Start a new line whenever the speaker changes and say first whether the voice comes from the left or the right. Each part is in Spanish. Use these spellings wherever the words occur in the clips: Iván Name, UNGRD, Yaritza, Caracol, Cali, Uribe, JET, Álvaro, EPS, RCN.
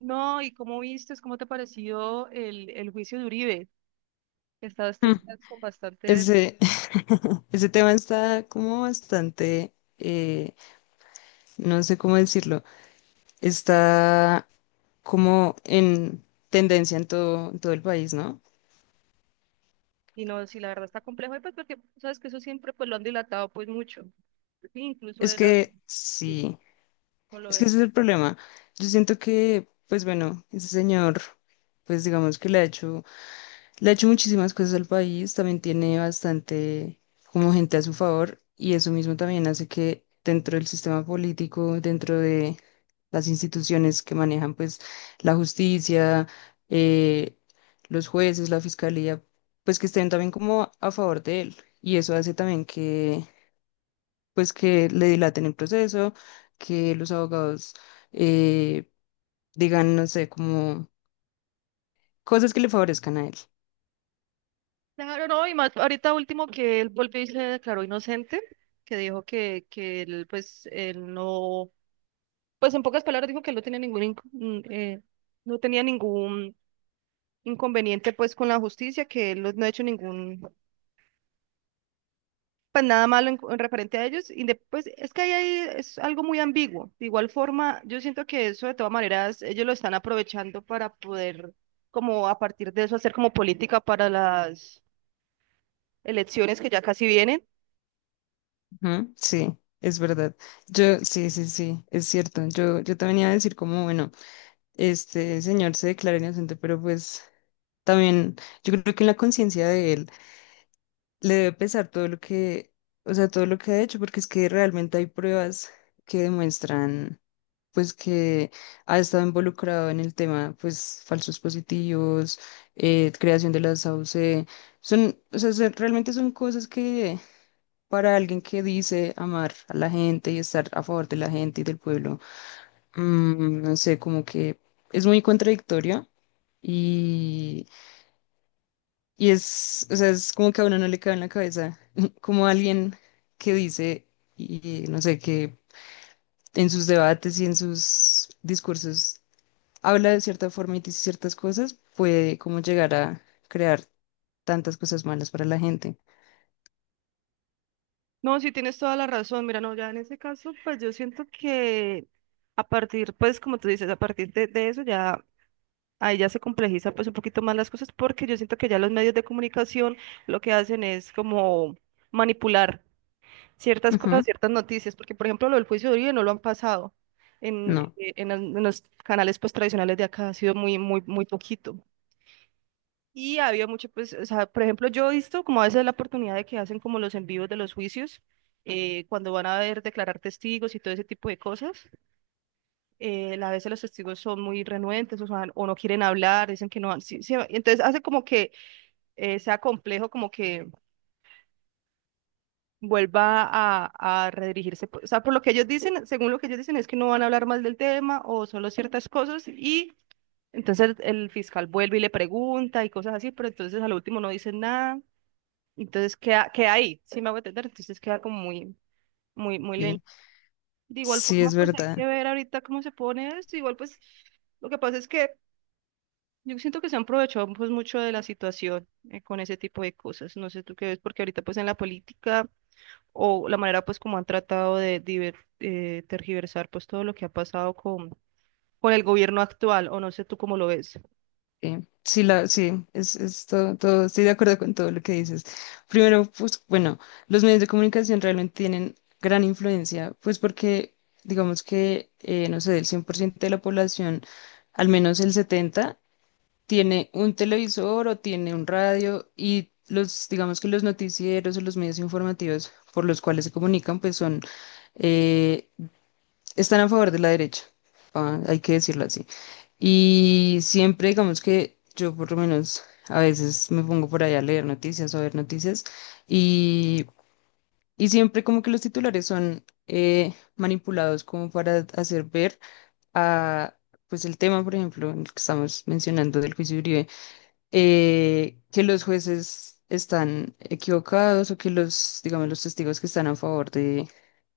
right: No, ¿y cómo viste, cómo te pareció el juicio de Uribe? He estado estos
left: Mm,
right: días con bastante,
left: Ese, ese tema está como bastante, no sé cómo decirlo, está como en tendencia en todo el país, ¿no?
right: y no, si la verdad está complejo, y pues porque sabes que eso siempre pues lo han dilatado pues mucho. Sí, incluso
left: Es
right: era
left: que
right: sí,
left: sí,
right: como lo
left: es que
right: de...
left: ese es el problema. Yo siento que, pues bueno, ese señor, pues digamos que le ha hecho Le ha hecho muchísimas cosas al país, también tiene bastante como gente a su favor y eso mismo también hace que dentro del sistema político, dentro de las instituciones que manejan pues la justicia, eh, los jueces, la fiscalía, pues que estén también como a favor de él y eso hace también que pues que le dilaten el proceso, que los abogados eh, digan, no sé, como cosas que le favorezcan a él.
right: Claro, no, y más ahorita último que él volvió y se declaró inocente, que dijo que él pues él no, pues en pocas palabras dijo que él no tenía ningún no tenía ningún inconveniente pues con la justicia, que él no ha hecho ningún pues nada malo en referente a ellos. Pues es que ahí hay, es algo muy ambiguo. De igual forma, yo siento que eso de todas maneras ellos lo están aprovechando para poder, como a partir de eso, hacer como política para las elecciones que ya casi vienen.
left: Ujú. Sí, es verdad. Yo, sí, sí, sí, es cierto. Yo, también iba a decir como, bueno, este señor se declara inocente, pero pues también yo creo que en la conciencia de él le debe pesar todo lo que, o sea, todo lo que ha hecho, porque es que realmente hay pruebas que demuestran, pues, que ha estado involucrado en el tema, pues, falsos positivos, creación de las AUC, son, o sea, son- realmente son cosas que para alguien que dice amar a la gente y estar a favor de la gente y del pueblo, mm, no sé, como que es muy contradictoria y, y es, o sea, es como que a uno no le cabe en la cabeza, como alguien que dice, y no sé, que en sus debates y en sus discursos habla de cierta forma y dice ciertas cosas, puede como llegar a crear tantas cosas malas para la gente.
right: No, sí tienes toda la razón. Mira, no, ya en ese caso, pues yo siento que a partir, pues como tú dices, a partir de eso ya... Ahí ya se complejiza pues un poquito más las cosas porque yo siento que ya los medios de comunicación lo que hacen es como manipular ciertas cosas,
left: Ujú.
right: ciertas noticias, porque por ejemplo lo del juicio de Uribe no lo han pasado en,
left: No,
right: eh, en, el- en los canales pues tradicionales de acá, ha sido muy poquito. Y había mucho, pues, o sea, por ejemplo, yo he visto como a veces la oportunidad de que hacen como los envíos de los juicios, cuando van a ver declarar testigos y todo ese tipo de cosas, a veces los testigos son muy renuentes o sea, o no quieren hablar, dicen que no han, sí, entonces hace como que sea complejo como que vuelva a redirigirse. O sea, por lo que ellos dicen, según lo que ellos dicen, es que no van a hablar más del tema o solo ciertas cosas y entonces el fiscal vuelve y le pregunta y cosas así, pero entonces al último no dicen nada. Entonces queda ahí, sí me hago entender, entonces queda como muy, muy lento.
left: sí,
right: De igual
left: sí
right: forma,
left: es
right: pues hay que
left: verdad.
right: ver ahorita cómo se pone esto. Igual, pues lo que pasa es que yo siento que se han aprovechado pues mucho de la situación con ese tipo de cosas. No sé tú qué ves, porque ahorita pues en la política o la manera pues como han tratado de tergiversar pues todo lo que ha pasado con el gobierno actual, o no sé tú cómo lo ves.
left: Sí, sí, estoy de acuerdo con todo lo que dices. Primero, pues bueno, los medios de comunicación realmente tienen gran influencia, pues porque digamos que, no sé, del 100% de la población, al menos el 70, tiene un televisor o tiene un radio y los, digamos que los noticieros o los medios informativos por los cuales se comunican, pues son... eh, están a favor de la derecha, ah, hay que decirlo así. Y siempre, digamos que yo por lo menos a veces me pongo por ahí a leer noticias o a ver noticias y, y siempre como que los titulares son manipulados como para hacer ver a, pues el tema, por ejemplo, en el que estamos mencionando del juicio de Uribe, que los jueces están equivocados o que los, digamos, los testigos que están a favor de,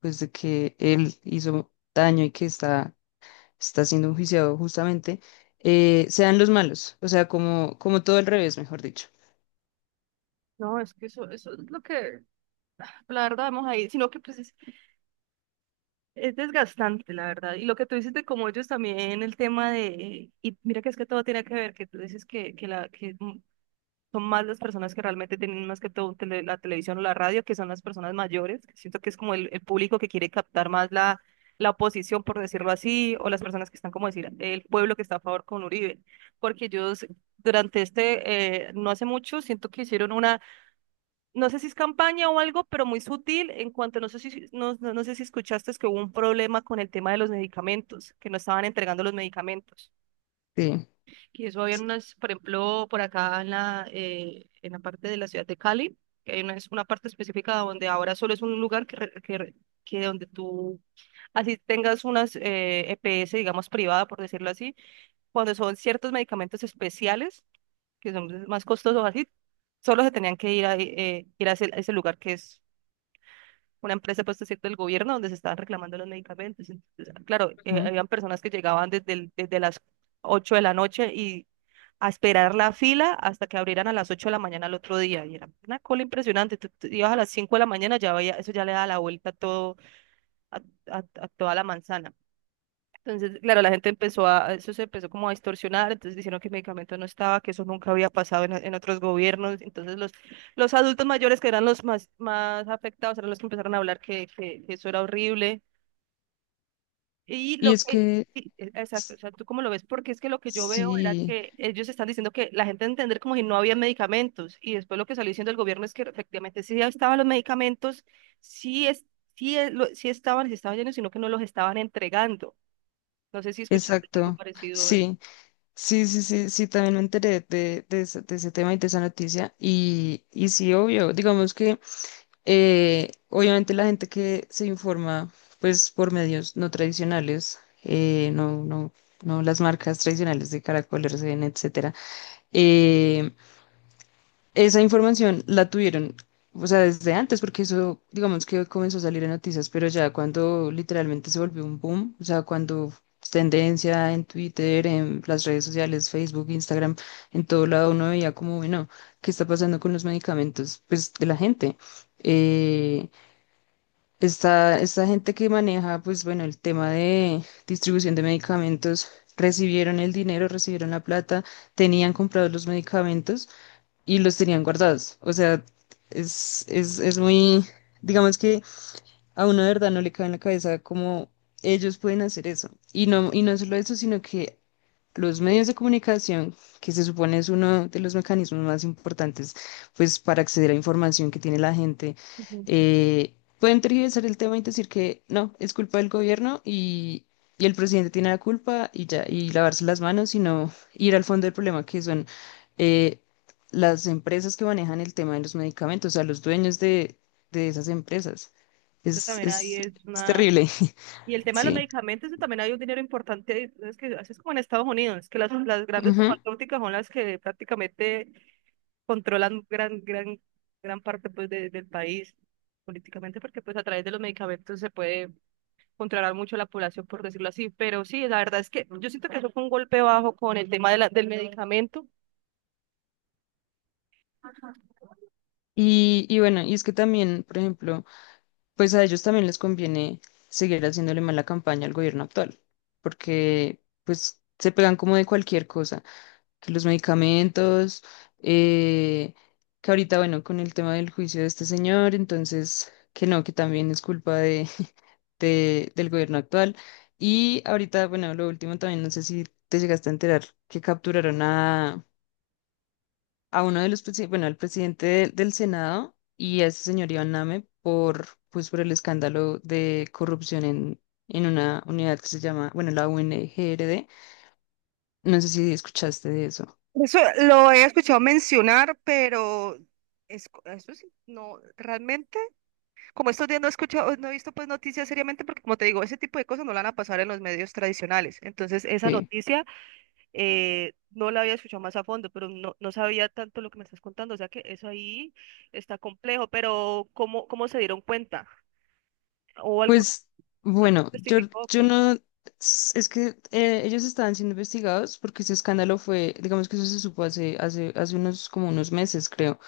left: pues de que él hizo daño y que está siendo enjuiciado justamente, sean los malos, o sea, como, como todo al revés, mejor dicho.
right: No, es que eso es lo que, la verdad, vamos ahí, sino que pues es desgastante, la verdad. Y lo que tú dices de cómo ellos también, el tema de, y mira que es que todo tiene que ver, que tú dices que son más las personas que realmente tienen más que todo la televisión o la radio, que son las personas mayores. Siento que es como el público que quiere captar más la, la oposición, por decirlo así, o las personas que están, como decir, el pueblo que está a favor con Uribe. Porque ellos durante este, no hace mucho, siento que hicieron una, no sé si es campaña o algo, pero muy sutil en cuanto, no sé si, no, no sé si escuchaste, es que hubo un problema con el tema de los medicamentos, que no estaban entregando los medicamentos.
left: Sí.
right: Y eso había unas, por ejemplo, por acá en en la parte de la ciudad de Cali, que hay una, es una parte específica donde ahora solo es un lugar que, re- que, re- que donde tú, así tengas unas EPS, digamos, privada, por decirlo así, cuando son ciertos medicamentos especiales, que son más costosos así, solo se tenían que ir ir a ese lugar que es una empresa, pues, es cierto, del gobierno, donde se estaban reclamando los medicamentos. Entonces, claro,
left: Ujú.
right: habían personas que llegaban desde las 8 de la noche y a esperar la fila hasta que abrieran a las 8 de la mañana al otro día. Y era una cola impresionante. Tú ibas a las 5 de la mañana, ya veía, eso ya le da la vuelta a todo, a, a toda la manzana. Entonces, claro, la gente empezó a, eso se empezó como a distorsionar, entonces diciendo que el medicamento no estaba, que eso nunca había pasado en otros gobiernos. Entonces, los adultos mayores que eran los más, más afectados eran los que empezaron a hablar que eso era horrible. Y
left: Y
right: lo
left: es
right: que,
left: que,
right: sí, exacto,
left: s-
right: o sea, ¿tú cómo lo ves? Porque es que lo que yo veo era
left: sí,
right: que ellos están diciendo que la gente entender como si no había medicamentos. Y después lo que salió diciendo el gobierno es que efectivamente sí estaban los medicamentos, sí, es, sí, sí estaban llenos, sino que no los estaban entregando. No sé si escuchaste algo
left: exacto,
right: parecido.
left: sí, sí, sí, sí, sí, también me enteré de ese tema y de esa noticia y sí, obvio, digamos que obviamente la gente que se informa pues por medios no tradicionales, no las marcas tradicionales de Caracol, RCN, etcétera, eh, Esa información la tuvieron, o sea, desde antes, porque eso, digamos que comenzó a salir en noticias, pero ya cuando literalmente se volvió un boom, o sea, cuando es tendencia en Twitter, en las redes sociales, Facebook, Instagram, en todo lado uno veía como, bueno, ¿qué está pasando con los medicamentos, pues, de la gente? Eh, esta gente que maneja, pues, bueno, el tema de distribución de medicamentos, recibieron el dinero, recibieron la plata, tenían comprados los medicamentos y los tenían guardados. O sea, es muy, digamos que a uno de verdad no le cabe en la cabeza cómo ellos pueden hacer eso. Y no solo eso, sino que los medios de comunicación, que se supone es uno de los mecanismos más importantes, pues para acceder a información que tiene la gente,
right: Ujú.
left: eh, pueden tergiversar el tema y decir que no, es culpa del gobierno y el presidente tiene la culpa y ya, y lavarse las manos, sino ir al fondo del problema, que son eh, las empresas que manejan el tema de los medicamentos, o sea, los dueños de esas empresas.
right: Eso
left: Es,
right: también ahí
left: es,
right: es
left: es
right: una...
left: terrible.
right: Y el tema de los
left: Sí.
right: medicamentos, eso también hay un dinero importante, ahí, es que así es como en Estados Unidos, que las, ujú, las grandes
left: Ujú.
right: farmacéuticas son las que prácticamente controlan gran, gran, gran parte pues, del país políticamente, porque pues a través de los medicamentos se puede controlar mucho la población, por decirlo así. Pero sí, la verdad es que yo siento que eso fue un golpe bajo con el tema de del medicamento.
left: Y bueno, y es que también, por ejemplo, pues a ellos también les conviene seguir haciéndole mala campaña al gobierno actual, porque pues se pegan como de cualquier cosa, que los medicamentos, eh, que ahorita, bueno, con el tema del juicio de este señor, entonces, que no, que también es culpa de, del gobierno actual. Y ahorita, bueno, lo último también, no sé si te llegaste a enterar que capturaron a uno de los, bueno, al presidente del Senado y a ese señor Iván Name por, pues, por el escándalo de corrupción en una unidad que se llama, bueno, la UNGRD. No sé si escuchaste de eso.
right: Eso lo he escuchado mencionar, pero es, eso sí, no, realmente, como estos días no he escuchado, no he visto pues noticias seriamente, porque como te digo, ese tipo de cosas no la van a pasar en los medios tradicionales. Entonces, esa
left: Sí.
right: noticia no la había escuchado más a fondo, pero no, no sabía tanto lo que me estás contando. O sea que eso ahí está complejo, pero ¿cómo, cómo se dieron cuenta? ¿O algún,
left: Pues,
right: alguien
left: bueno,
right: testificó
left: yo
right: que...
left: no, es que ellos estaban siendo investigados porque ese escándalo fue, digamos que eso se supo hace, hace unos, como unos meses, creo.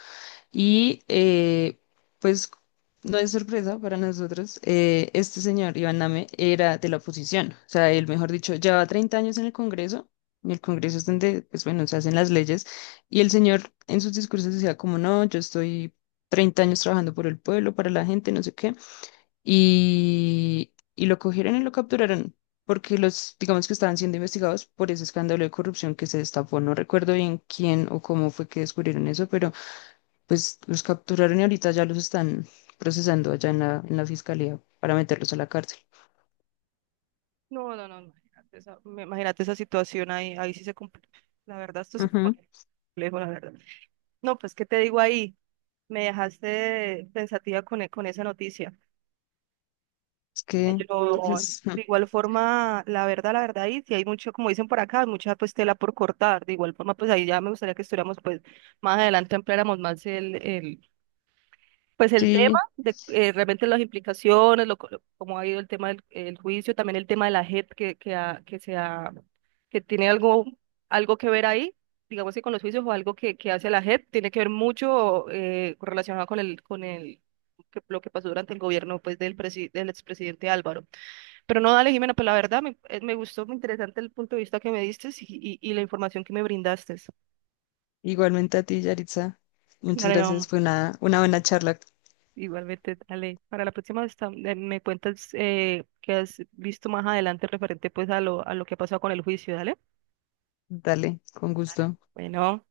left: Y pues no es sorpresa para nosotros, este señor Iván Name era de la oposición, o sea, él, mejor dicho, lleva 30 años en el Congreso, y el Congreso es donde, pues bueno, se hacen las leyes, y el señor en sus discursos decía como, no, yo estoy 30 años trabajando por el pueblo, para la gente, no sé qué, y lo cogieron y lo capturaron. Porque los, digamos que estaban siendo investigados por ese escándalo de corrupción que se destapó. No recuerdo bien quién o cómo fue que descubrieron eso, pero pues los capturaron y ahorita ya los están procesando allá en la fiscalía para meterlos a la cárcel.
right: No, no, no, imagínate esa, imagínate esa situación ahí, ahí sí se complica. La verdad, esto se
left: Ujú.
right: pone complejo, la verdad. No, pues, ¿qué te digo ahí? Me dejaste pensativa con, con esa noticia.
left: Es que,
right: Pero
left: pues,
right: de igual forma, la verdad, ahí sí hay mucho, como dicen por acá, mucha pues tela por cortar. De igual forma, pues ahí ya me gustaría que estuviéramos pues más adelante ampliáramos más el pues el tema
left: sí,
right: de realmente las implicaciones, cómo ha ido el tema del el juicio, también el tema de la JET se que tiene algo, algo que ver ahí, digamos que con los juicios o algo que hace la JET, tiene que ver mucho relacionado con el lo que pasó durante el gobierno pues, del expresidente Álvaro. Pero no, dale, Jimena, pues la verdad me, me gustó, muy interesante el punto de vista que me diste y, y la información que me brindaste.
left: igualmente a ti, Yaritza. Muchas
right: Dale,
left: gracias,
right: no.
left: fue una buena charla.
right: Igualmente, Ale, para la próxima vez me cuentas qué has visto más adelante referente pues a lo que ha pasado con el juicio, dale.
left: Dale, con
right: Dale.
left: gusto.
right: Bueno.